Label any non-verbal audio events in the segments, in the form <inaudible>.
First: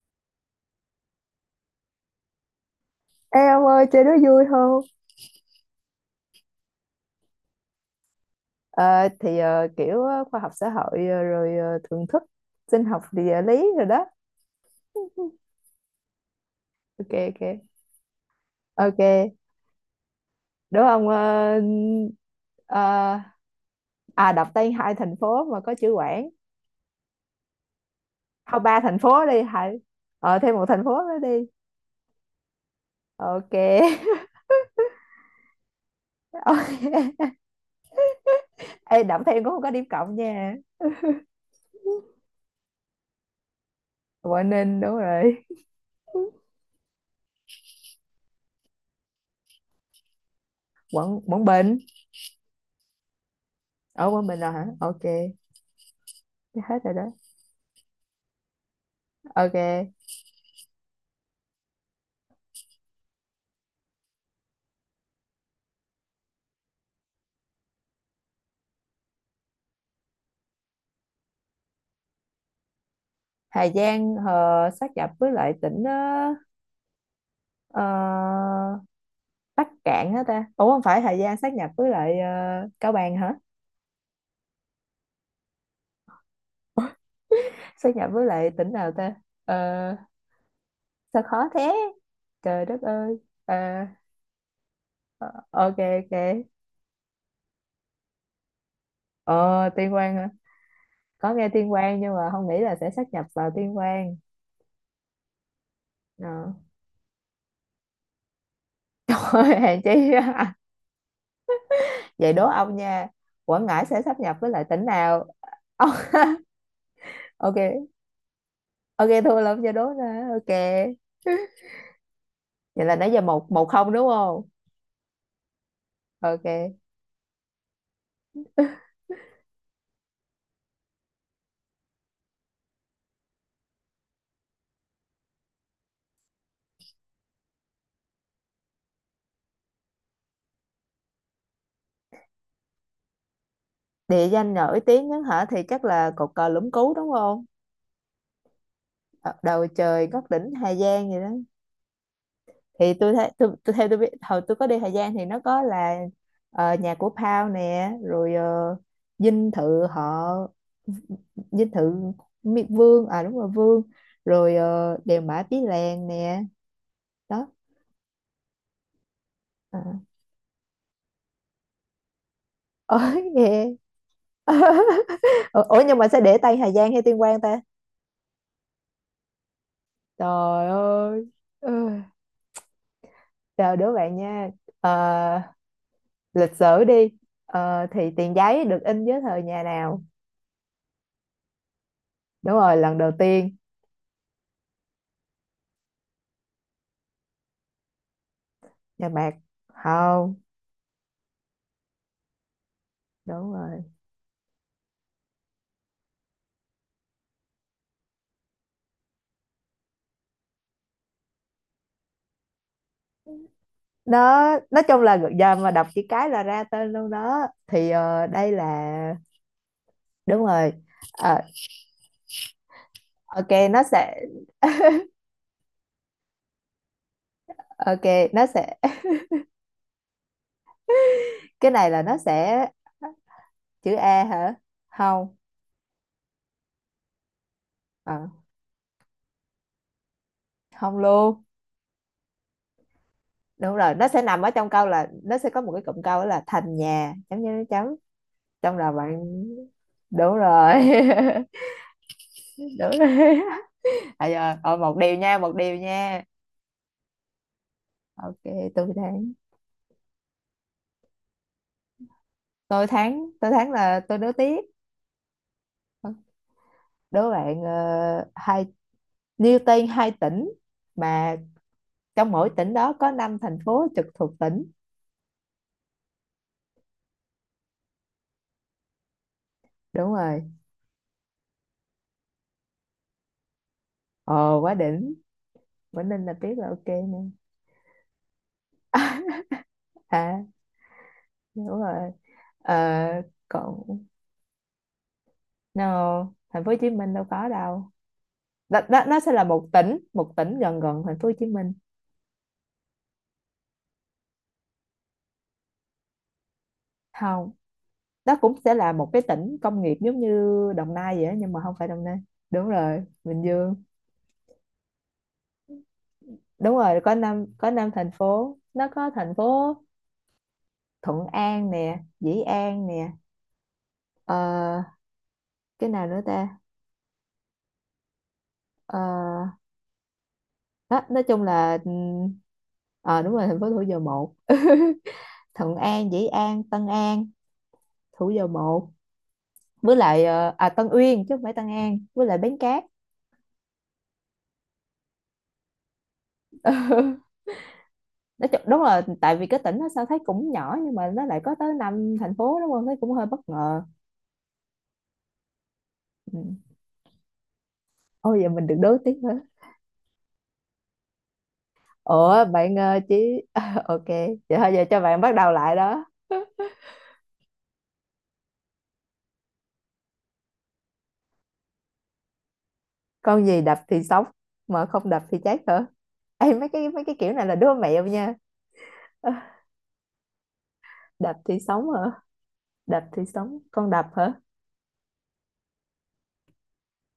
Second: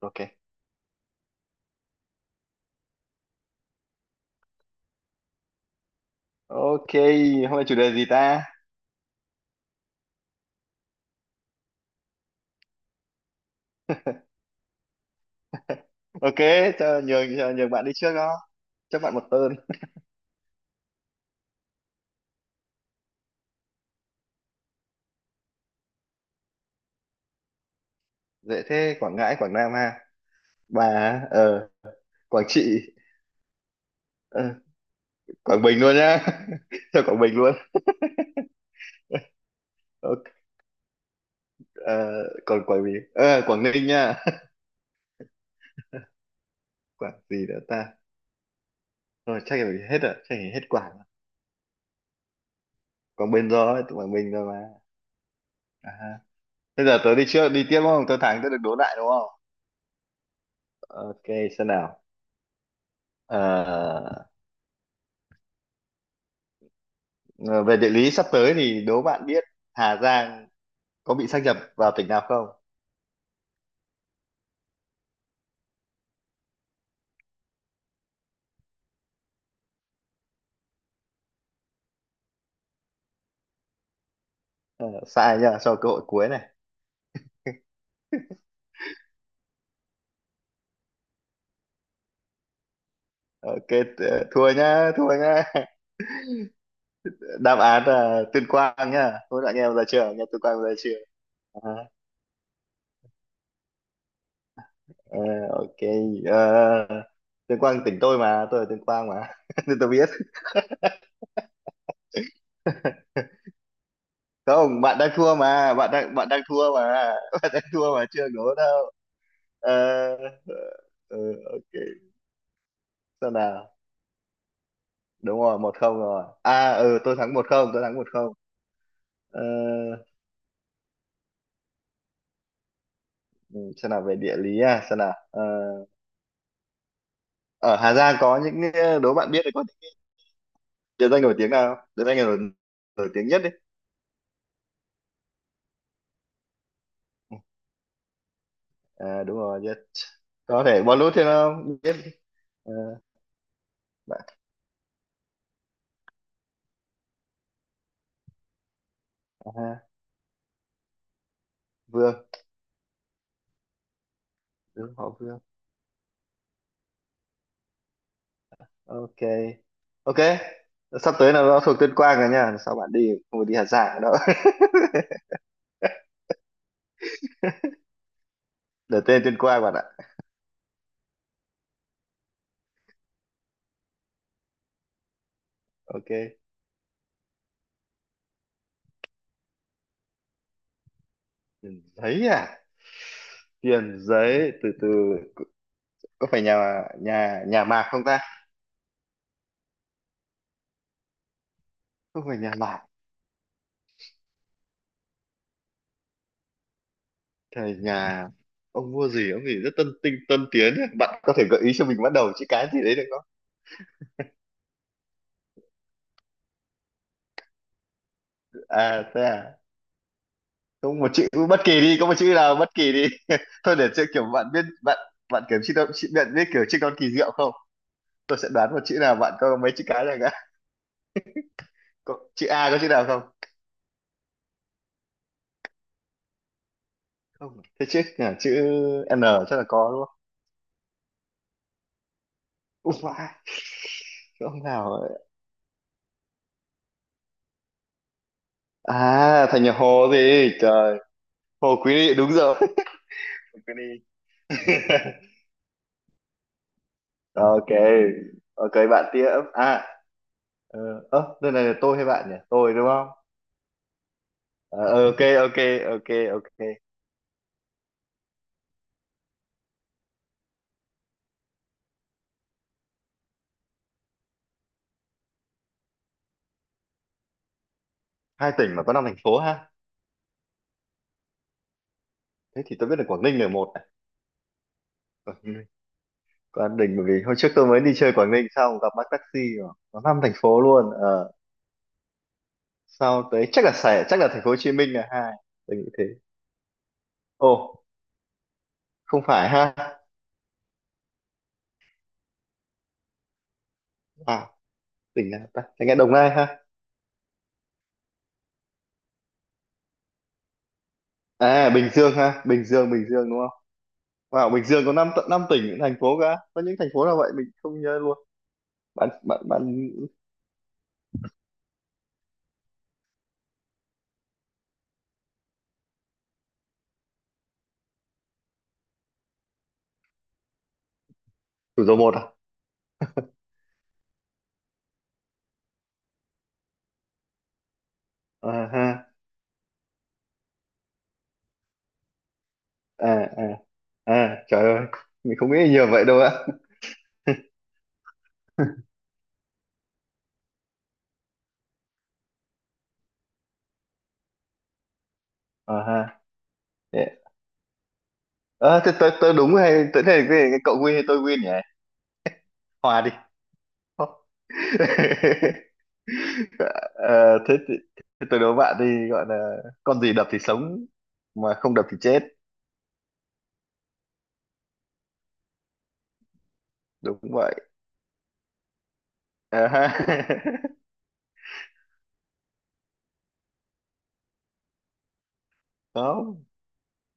Ok. Ê ông ơi chơi đó vui không? Ok, hôm nay chủ đề gì ta? Ờ, thì ờ, kiểu ờ, khoa học xã hội, rồi thưởng thức sinh học địa lý rồi đó. <laughs> Ok, Ok, ok, cho nhường bạn đi trước đó, cho bạn một ok, tên. <laughs> đúng không? Ờ, ờ, đọc tên hai thành phố mà có chữ Quảng. Thôi, Dễ ba thế, thành Quảng phố Ngãi, đi, Quảng Nam hai. ha. Thêm một thành Bà phố á? nữa đi. Ờ Quảng Trị. Ok. <laughs> ờ, Quảng Bình luôn nhá. Ờ, <laughs> Cho Quảng Bình luôn. ê đọc thêm cũng không có điểm cộng Ok. nha. ờ, Còn Quảng Bình, Quảng Ninh nha. Quảng <laughs> Ninh đúng rồi. Quảng gì nữa ta? Rồi chắc là hết rồi, chắc là hết Quảng. Quảng Quảng Bình. Quảng Bình rồi, tụi Ở Quảng Quảng Bình Bình rồi rồi mà. hả? Ok. À, ha. Hết Thế rồi giờ đó. tớ đi trước, đi tiếp đúng không? Tớ thắng, tớ được đố lại đúng không? Ok. Ok, xem nào. Ờ, Ờ, Về địa lý sắp tới thì đố bạn biết Hà Giang có bị sáp nhập vào tỉnh nào không? Hà Giang sát nhập với lại tỉnh Ờ, Bắc Cạn hả ta? Ủa, không phải. Hà Giang sát nhập với lại Cao Bằng hả? Ờ, Sai nhá, cho cơ hội cuối này. Ủa, <laughs> sát nhập với lại tỉnh nào ta? Ờ, sao khó thế. Trời đất ơi. Ờ, Ok, thua nhá, thua nhá. <laughs> ok, ok. Đáp án là Tuyên Quang nhá. Thôi anh Ờ em ra Tuyên chưa? Quang Nghe hả? Tuyên Quang ra chưa? Có nghe Tuyên À, Quang nhưng mà không nghĩ là sẽ sát nhập vào Tuyên Quang. ờ, ok. Ờ. <laughs> ờ, Tuyên Quang tỉnh tôi mà, tôi ở Tuyên Quang mà. Thôi <laughs> Nên hèn tôi biết. chi. <laughs> Vậy đố ông nha. Quảng Ngãi sẽ sát nhập với lại Không, tỉnh bạn đang nào? thua mà, Ông- bạn đang thua mà. <laughs> <laughs> Bạn đang ok. thua mà chưa đố đâu. Ok, thua lắm Ờ, cho đố nè. Ok, ờ, ờ, ok. vậy là nãy giờ Sao 1-1, nào? không đúng không? Đúng rồi, một không rồi à. Ok. Ừ, tôi thắng một không, tôi thắng một không. ờ, ừ, xem nào, về địa lý. À, xem nào, ở Hà Giang có những, đố bạn biết thì có địa danh nổi tiếng nào không? Địa danh nào nổi, nổi tiếng nhất đi. Địa danh nổi tiếng nhất hả thì chắc là cột cờ Lũng Cú đúng không? À, Ờ, đúng rồi, "Đầu yes. trời ngất đỉnh Có Hà thể bón Giang" lút vậy thì đó. nó biết đi. Ờ, Thì tôi thấy, tôi theo tôi biết Bạn, hồi tôi có đi Hà Giang thì nó có là nhà của Pao nè, rồi dinh à, thự họ, dinh thự Vương, Vương, à đúng rồi, Vương, rồi đúng họ đèo Vương. Mã Pí Lèng nè, đó. Ok. À. Ok, sắp tới là nó thuộc Tuyên Quang rồi nha, sao bạn đi Ôi không phải đi Hà nghe. Giang đâu. <laughs> Ủa ủa, nhưng mà sẽ để tay Hà Giang hay Tuyên Quang ta? <laughs> Để tên Tuyên Quang bạn ạ. Trời ơi. Ừ. Chào đứa bạn nha. Ờ, Ok. lịch sử đi. Thì tiền giấy được in dưới thời nhà nào? Tiền giấy Đúng à? rồi, lần đầu tiên. Tiền giấy, từ từ, có phải nhà nhà nhà Mạc không ta? Nhà Mạc? Không. Không phải nhà Mạc. Đúng rồi. Thời nhà ông mua gì, ông gì rất tân tiến ấy. Bạn có thể gợi ý cho mình bắt đầu chữ cái gì đấy được không? Nó nói chung là giờ mà đọc chữ cái là ra tên luôn đó, thì đây À là. thế à? Đúng rồi. Không, một chữ Ờ, bất kỳ đi, có một chữ nào bất kỳ đi. <laughs> ok, Thôi nó để chơi sẽ. kiểu bạn biết, bạn bạn kiểu chữ chữ bạn biết kiểu chữ con kỳ diệu không? Ok, Tôi nó sẽ đoán sẽ. một chữ nào, bạn có mấy chữ cái này cả. Cái này là nó Có chữ sẽ. A, có chữ nào không? Chữ A hả? Không. Không, thế chữ, Ờ, à, chữ N chắc là có đúng không? không luôn. Ui, vãi, Đúng rồi, nó sẽ nằm chữ ở ông trong câu, nào là ấy. nó sẽ có một cái cụm câu đó là thành nhà chấm chấm chấm. Trong là bạn. À thành nhà Hồ Đúng gì rồi. trời. <laughs> Hồ Quý Ly đúng rồi. <laughs> Đúng rồi. <laughs> Hồ Quý Ly. À giờ <laughs> rồi, một điều nha, một điều nha. Ok. Ok. Ok, Tôi bạn tiếp. thắng. À, ờ ơ, đây này là tôi hay bạn nhỉ? Tôi Tôi đúng không? thắng, tôi thắng là tôi đố tiếp. Ờ, ok ok ok ok. Đố bạn hai, nêu tên hai tỉnh mà trong mỗi tỉnh đó có 5 thành phố trực thuộc tỉnh. Hai tỉnh mà có năm thành phố ha. Đúng rồi. Thế thì tôi biết là Quảng Ninh là một này. Ồ, quá đỉnh. Quảng Ninh. Quảng Ninh là biết, là Quảng ok Ninh, bởi nè. vì hồi trước tôi mới đi chơi Quảng Ninh xong gặp bác taxi mà có năm thành À phố luôn. Ờ đúng rồi. Ờ, Sau tới chắc là còn Sài, chắc là thành phố Hồ Chí Minh là hai. Tôi nghĩ thế. no, thành phố Hồ Chí Minh đâu có Ồ, đâu. Đó, đó, nó không sẽ là phải một ha. tỉnh, một tỉnh gần gần thành phố Hồ Chí Minh. À, tỉnh nào ta? Tôi nghe Đồng Nai ha. Không, đó cũng sẽ là một cái tỉnh công nghiệp giống như Đồng Nai vậy á, nhưng mà À không phải Bình Đồng Dương Nai. ha, Bình Đúng Dương, rồi, Bình Dương đúng. Bình Dương. Wow, Bình Dương có năm, tận năm tỉnh thành phố cả. Có những Đúng thành rồi, phố có nào vậy? năm Mình có không năm nhớ thành luôn. phố, nó Bạn có thành bạn phố Bạn, Thuận An nè, Dĩ An nè, ờ, cái nào nữa ta? ờ, Đó, nói chung là thủ dầu một à? Đúng rồi, thành phố Thủ Dầu Một. <laughs> Thuận An, Dĩ An, Tân An, Thủ Dầu À Một ha. với lại Tân Uyên, chứ không phải Tân An, với lại Bến Cát. À à, à trời ơi. Mình không nghĩ nhiều vậy đâu á. Nói chung đúng là tại vì cái tỉnh nó sao thấy cũng nhỏ nhưng mà nó lại có tới năm thành phố, đúng không, thấy cũng hơi bất ngờ. À ha. Ừ. Thế, Ôi giờ mình được à, thế đối tiếp tôi nữa. đúng hay tôi, thế cái cậu win hay tôi win nhỉ? Ủa bạn Hòa đi. chỉ. <laughs> Ok, vậy thôi giờ cho bạn bắt đầu <laughs> lại đó. Ờ, thế, thì, thế tôi đố bạn đi, gọi là con gì đập thì sống mà không đập thì chết. Con gì đập thì sống mà không đập thì chết hả? Ê, mấy cái Đúng kiểu này là vậy. đứa mẹo nha. Ơ, À ha. <laughs> đập thì sống hả? Đập thì sống, con đập hả? Không,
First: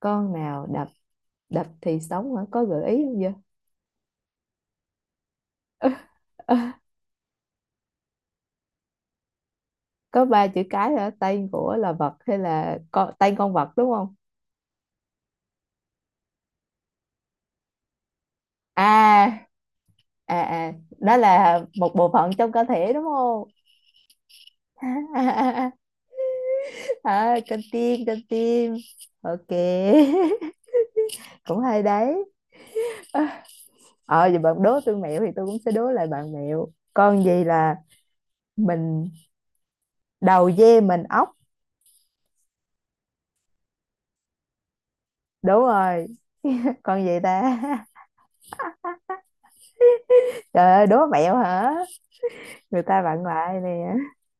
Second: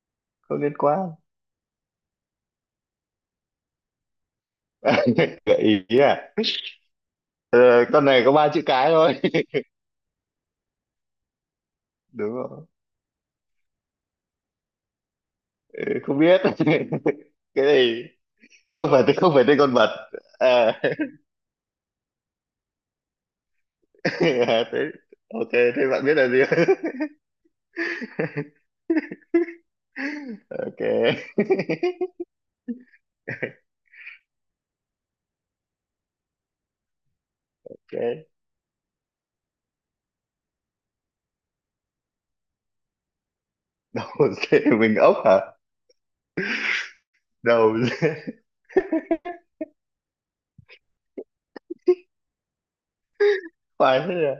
Con không nào liên đập? quan. Đập thì sống hả, có gợi ý không vậy? Gợi ý à? Ờ, con này có ba chữ cái thôi. <laughs> <laughs> Có ba chữ cái hả, tên của là vật Đúng hay rồi. là con, tên con vật đúng không? Ừ, không biết <laughs> cái này. À, Không phải, không phải tên con vật. à, à, À, <laughs> đó là một bộ phận trong cơ thể đúng không? à, thế, ok <laughs> thế bạn biết là gì? À, con tim, con <laughs> tim. Ok. <laughs> Ok. Cũng hay đấy. <laughs> Ờ Giờ bạn đố tôi mẹo thì tôi cũng sẽ đố lại bạn mẹo. Con gì là Ok, mình đầu dê mình ốc? đầu dê mình ốc hả? Đúng rồi. Con gì ta? Đầu <laughs> dê. Trời ơi, đố mẹo hả, người ta bạn lại <laughs> nè. Khoai thế à?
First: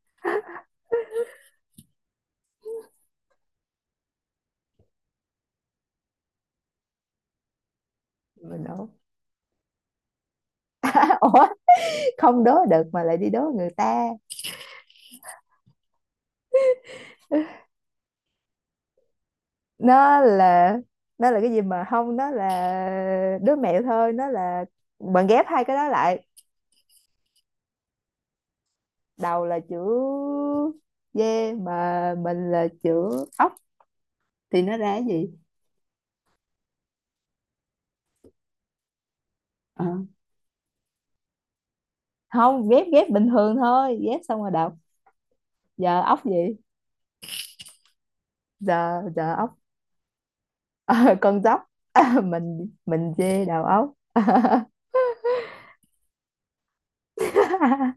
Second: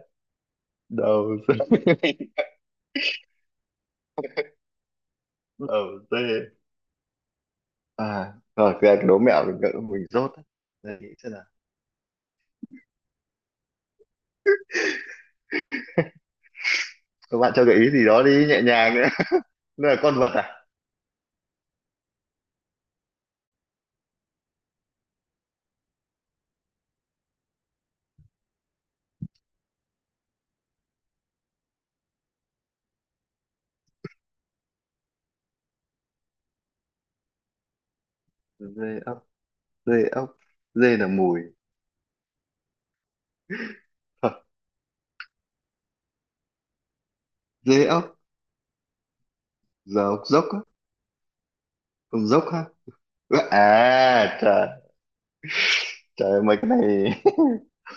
Đầu dê. <laughs> Đầu dê. À Mình rồi đố. cái đố mẹo mình gợi mình rốt đấy. Để nghĩ <laughs> xem nào. Ủa, không đố được mà lại đi đố người ta. Các bạn cho gợi ý gì đó đi, nhẹ nhàng nữa. <laughs> Nó là con Nó vật à? là, nó là cái gì mà không, nó là đứa mẹo thôi. Nó là bạn ghép hai cái đó lại, đầu là chữ dê mà mình là chữ ốc thì nó ra cái gì. Dê ốc. Ờ, Dê ốc. Dê là mùi. không, ghép ghép bình thường thôi, ghép xong <laughs> rồi đọc. Giờ ốc gì? Dê ốc, Giờ, giờ ốc. giờ ốc dốc á, Ờ, con dốc. <laughs> ông dốc ha. Mình dê đầu ốc. À trời, trời ơi, mấy cái này. <laughs>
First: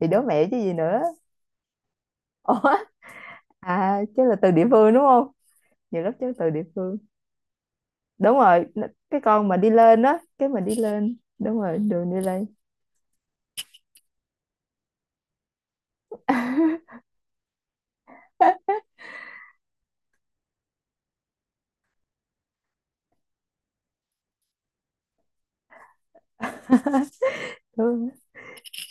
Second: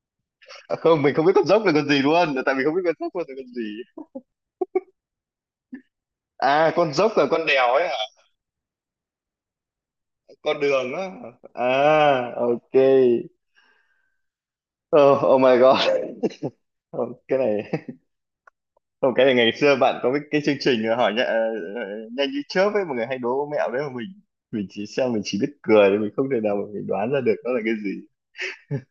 Thì đố mẹo chứ gì <laughs> nữa. Không, mình không biết con dốc là con gì luôn, tại mình không Ủa, biết con dốc là con gì. à chứ là từ địa phương đúng không, nhiều lúc chứ từ địa À con phương. dốc là con đèo ấy hả? Đúng rồi, nó- cái con mà đi lên á, cái mà Con đi đường á. lên, đúng rồi, đường đi À, lên. ok. Oh, oh my god. <laughs> Oh, cái này. <laughs> <laughs> Không cái này ngày xưa bạn có cái chương trình hỏi nhá, nhanh như chớp ấy, mọi người hay đố mẹo đấy mà mình chỉ xem mình chỉ biết cười thôi, mình không thể nào mà mình đoán ra được nó là cái Đúng gì. rồi.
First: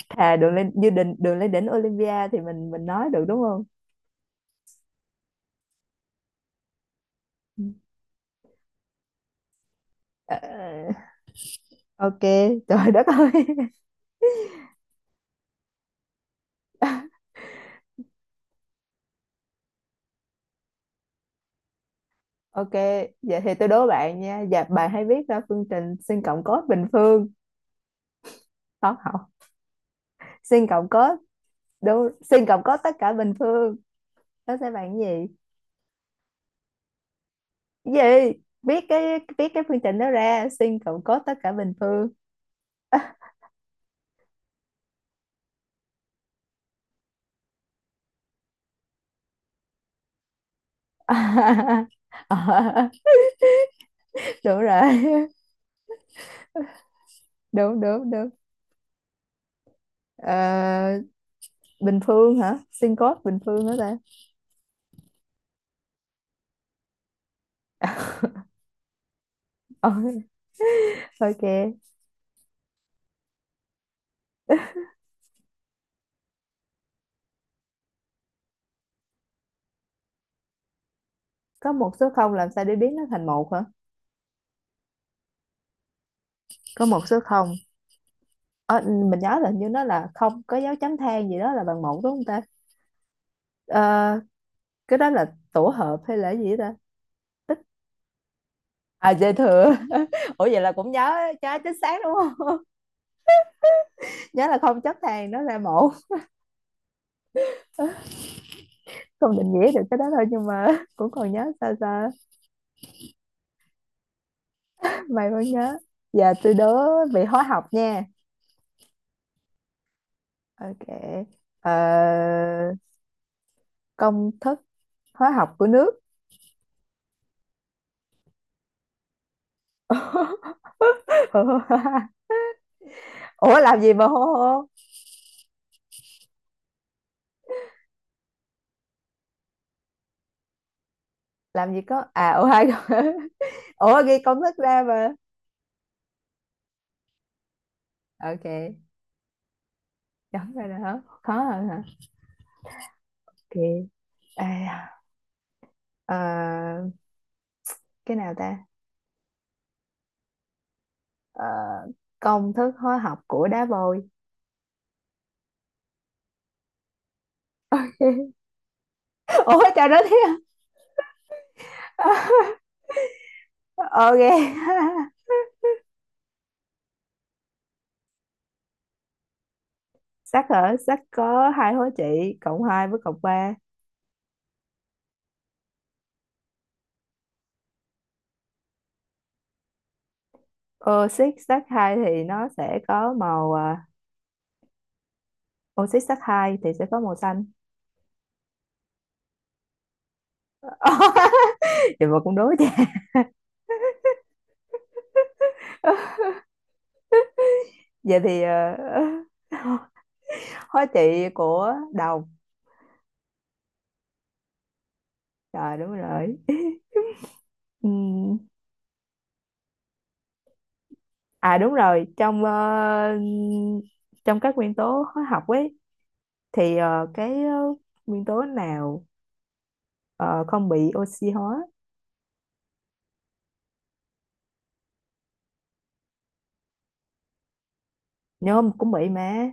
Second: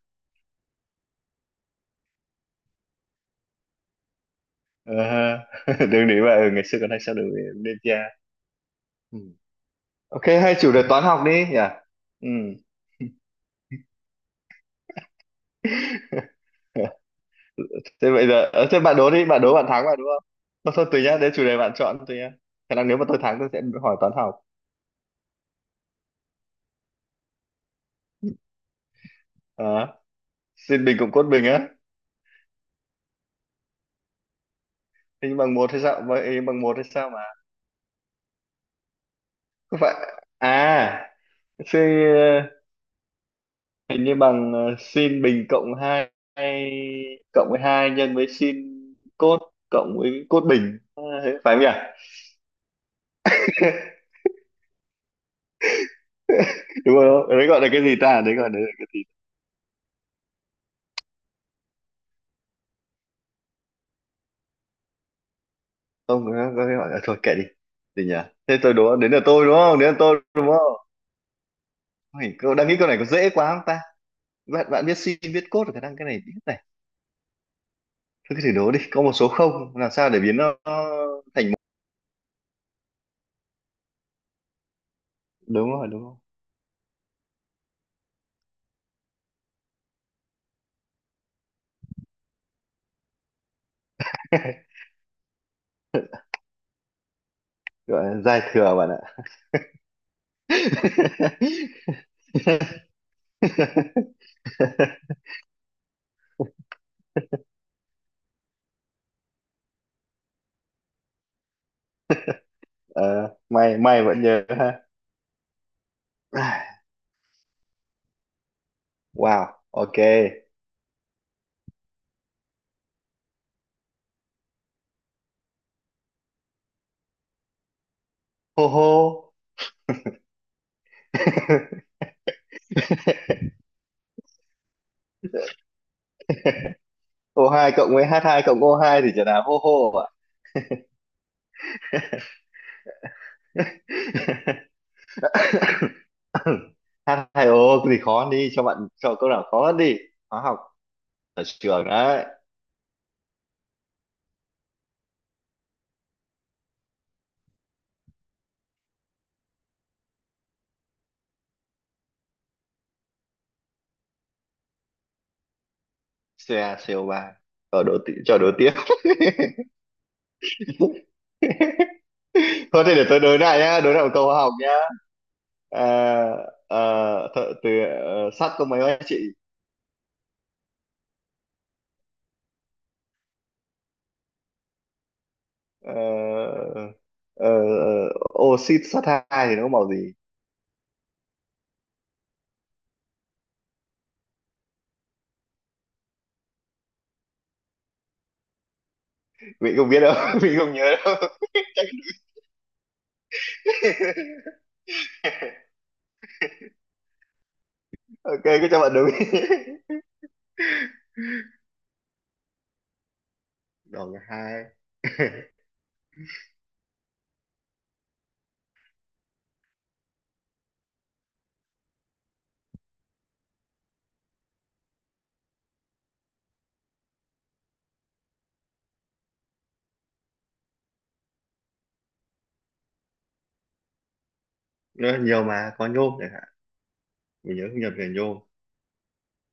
Thà đường lên như đỉnh, đường lên đỉnh Olympia thì mình nói được đúng không. À, <laughs> đường đấy mà, ừ, <laughs> ngày xưa còn hay xem Ừ. đường đêm kia. Ok, Ờ, hay chủ đề toán học đi nhỉ? ok. Ừ. Trời đất ơi. <laughs> <laughs> Thế bây giờ, thế bạn đố đi, bạn đố, bạn thắng mà đúng không? Thôi, thôi tùy nhá, để chủ đề bạn chọn tùy nhá. Ok, Khả năng nếu mà tôi thắng vậy tôi thì sẽ tôi đố hỏi toán bạn học. nha, dạ bạn hãy viết ra phương trình sin cộng cos bình phương. Không, không, Ờ, sin xin cộng bình cos. cộng cốt bình á. Đúng, sin cộng cos tất cả bình phương, nó sẽ bằng cái gì. Hình bằng một hay sao? Vậy hình bằng một hay sao mà? Cái gì? Viết cái, viết cái phương Không phải. trình đó ra, sin cộng À, cos tất cả bình xin, phương. ờ, hình như bằng, sin bình cộng hai, cộng với 2 nhân với sin cốt cộng với cốt bình. Ờ, phải không nhỉ? <laughs> <laughs> Đúng rồi. <laughs> Đúng không? Đấy gọi là Đúng, cái gì đúng, ta? đúng. Đấy gọi là cái gì? Ờ, bình phương hả, sin code bình phương hả ta? Không có, có cái hỏi à, thôi kệ đi. Gì nhỉ? Thế tôi đố đến là tôi đúng không, Ờ, đến là tôi <laughs> đúng không. ok. Ôi, câu đang nghĩ, câu này có dễ quá không ta? Bạn bạn biết sin biết cos rồi, khả năng cái này biết này. Thôi cứ thử đố đi, có một số không làm sao để biến nó thành một? Có một số không, làm sao để biến nó thành một hả? Đúng rồi, đúng không? Có một số không. Ờ, mình nhớ là hình như nó là không có dấu chấm than gì đó là bằng một đúng không ta. Ờ, <laughs> cái đó là tổ hợp hay là gì đó. Gọi là giai thừa bạn ạ. Ta à, dư thừa. <laughs> Ủa vậy là cũng nhớ, nhớ chính xác đúng không. <laughs> <laughs> Nhớ là không chấm than nó ra một, không định nghĩa được cái đó thôi, nhưng mà <laughs> cũng còn nhớ sao sao. Ờ, may may vẫn nhớ ha. May vẫn nhớ. Giờ tôi À, đố vị hóa học nha. wow ok. Ok. Ờ, công thức hóa học của nước. Hô hô. <laughs> <laughs> Ủa làm gì mà hô hô? O hai cộng với h hai cộng o hai thì trở là hô. Hô ạ. Làm gì có, à ủa hai. <laughs> Ủa ghi công thức <laughs> ra mà. <coughs> H2O. Cái gì khó Ok, đi, cho bạn, cho câu nào khó hơn đi. Hóa chấm học ra rồi hả? Khó ở hơn hả? trường đấy. Ok. À, ờ, cái nào ta? Ờ, công thức hóa học của đá vôi. CaCO3, cho <laughs> đố tiếp. <laughs> Ủa trời đất thiệt. Thôi thì để tôi đối lại nhá, đối lại một Ok. câu hóa học nhá. <laughs> À, à, từ, sắt có mấy anh chị. Sắt hả? Sắt có hai hóa trị, cộng 2 với cộng ba. Ờ, ờ, ờ, Oxit sắt hai thì nó có màu gì? Oxit sắt 2 thì nó sẽ có màu à, oxy sắt 2 thì sẽ có màu xanh. Vị không biết đâu. <laughs> Vị không nhớ đâu. Vậy <laughs> mà cũng đối vậy. <laughs> Vậy thì Ok cứ cho bạn đúng. <laughs> hóa trị của đồng. Đòn hai. <laughs> Trời, đúng rồi. Ừm, À đúng rồi. Trong trong các nguyên tố hóa học ấy, thì nguyên tố nào ờ, không bị oxy hóa. Ờ, nhiều mà, có nhôm chẳng hạn, mình nhớ không nhầm về nhôm. Nhôm cũng bị mà.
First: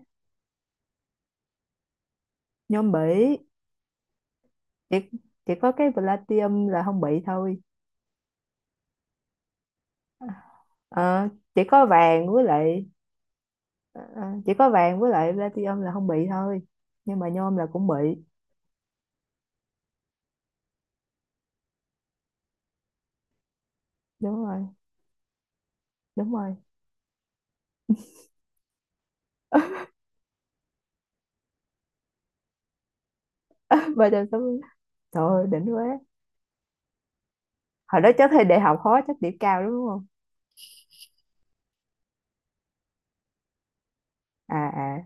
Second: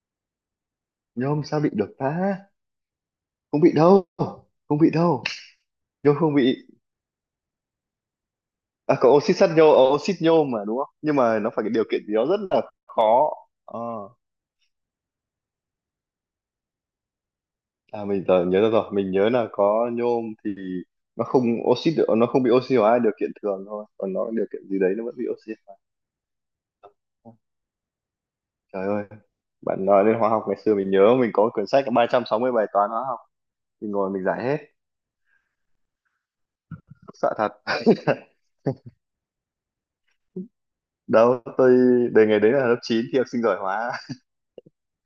Nhôm sao bị được ta? Nhôm bị. Không bị đâu. Không bị Chỉ, đâu. chỉ có cái Nhôm không palladium bị. là không bị thôi. À có oxit sắt nhôm, oxit nhôm mà đúng không, nhưng Ờ, mà nó Chỉ phải cái điều có kiện gì đó vàng rất với là lại. khó. Ờ, À, chỉ có vàng với lại platinum là không bị thôi, nhưng mà nhôm là cũng à bị. mình giờ nhớ ra rồi, mình nhớ là có nhôm thì nó không oxit được, nó không bị oxy hóa điều kiện thường thôi, còn nó Đúng điều kiện rồi, gì đấy nó vẫn bị oxy hóa. đúng rồi. Trời ơi, bạn nói đến hóa học ngày xưa mình nhớ mình có quyển sách có 360 bài toán hóa học. Mình <laughs> ba ngồi mình trăm sáu giải hết. mươi Trời ơi đỉnh quá. Sợ thật. Hồi đó <laughs> chắc thi đại học khó, chắc điểm cao đúng không? Đâu tôi, đề ngày đấy là lớp 9 thi học sinh giỏi hóa. <laughs> À, à.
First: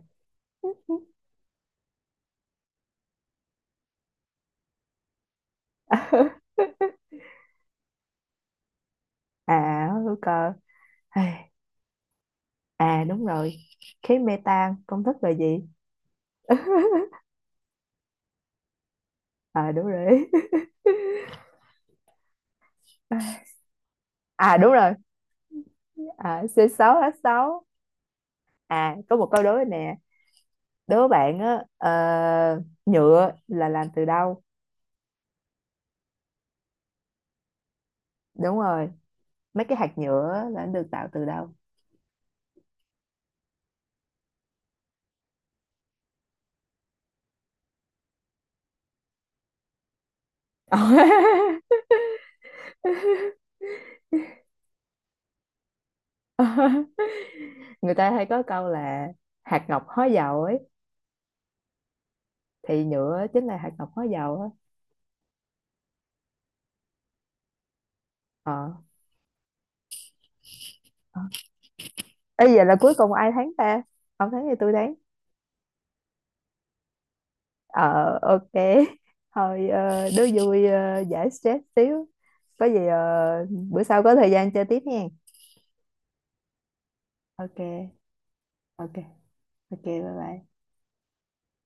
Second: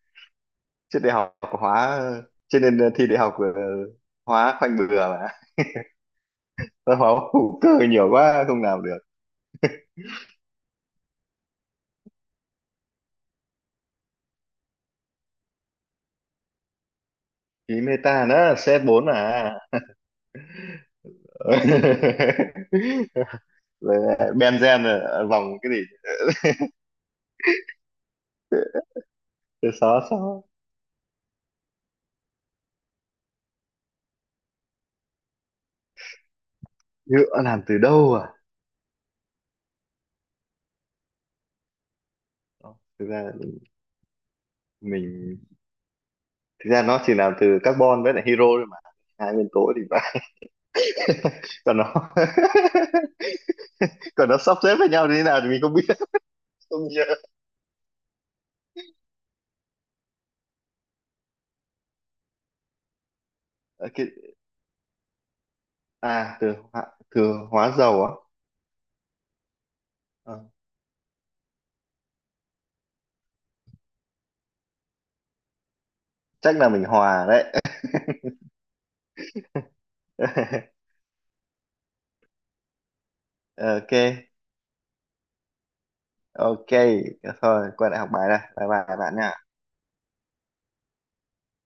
Trên đại học hóa, cho nên thi đại học, hóa khoanh bừa mà. <laughs> Tôi hóa <laughs> hữu cơ nhiều quá không làm được. À hữu cơ. À, à đúng rồi, khí metan công thức là gì? Ý meta nó c bốn à? À đúng rồi. <laughs> <laughs> Rồi lại À đúng benzen rồi, là vòng cái gì. à, C6H6. À có một câu đố Thế nè, xó xó, đố bạn á, nhựa là làm từ đâu. nhựa làm từ đâu à? Đúng rồi, mấy cái hạt nhựa là nó được tạo từ đâu. Thực ra mình, thực ra nó chỉ làm từ carbon với lại hydro thôi mà, hai nguyên tố thì phải. <laughs> Còn <laughs> nó <laughs> còn nó sắp xếp với nhau như thế nào thì mình không biết, không nhớ. Người ta hay có câu là hạt ngọc hóa dầu ấy, thì nhựa chính là hạt ngọc Ok, hóa dầu á. à hóa, từ hóa dầu á. Ờ. Ờ, Ê, vậy là cuối cùng ai thắng ta? Ông thắng thì tôi thắng. chắc là mình hòa đấy. Ờ ok. <laughs> Thôi đố vui <laughs> giải stress xíu. Có gì bữa Ok. sau có thời gian chơi tiếp nha. Ok, thôi quay Ok. lại học bài đây, bye bye Ok. các bạn nha. Ok, bye bye.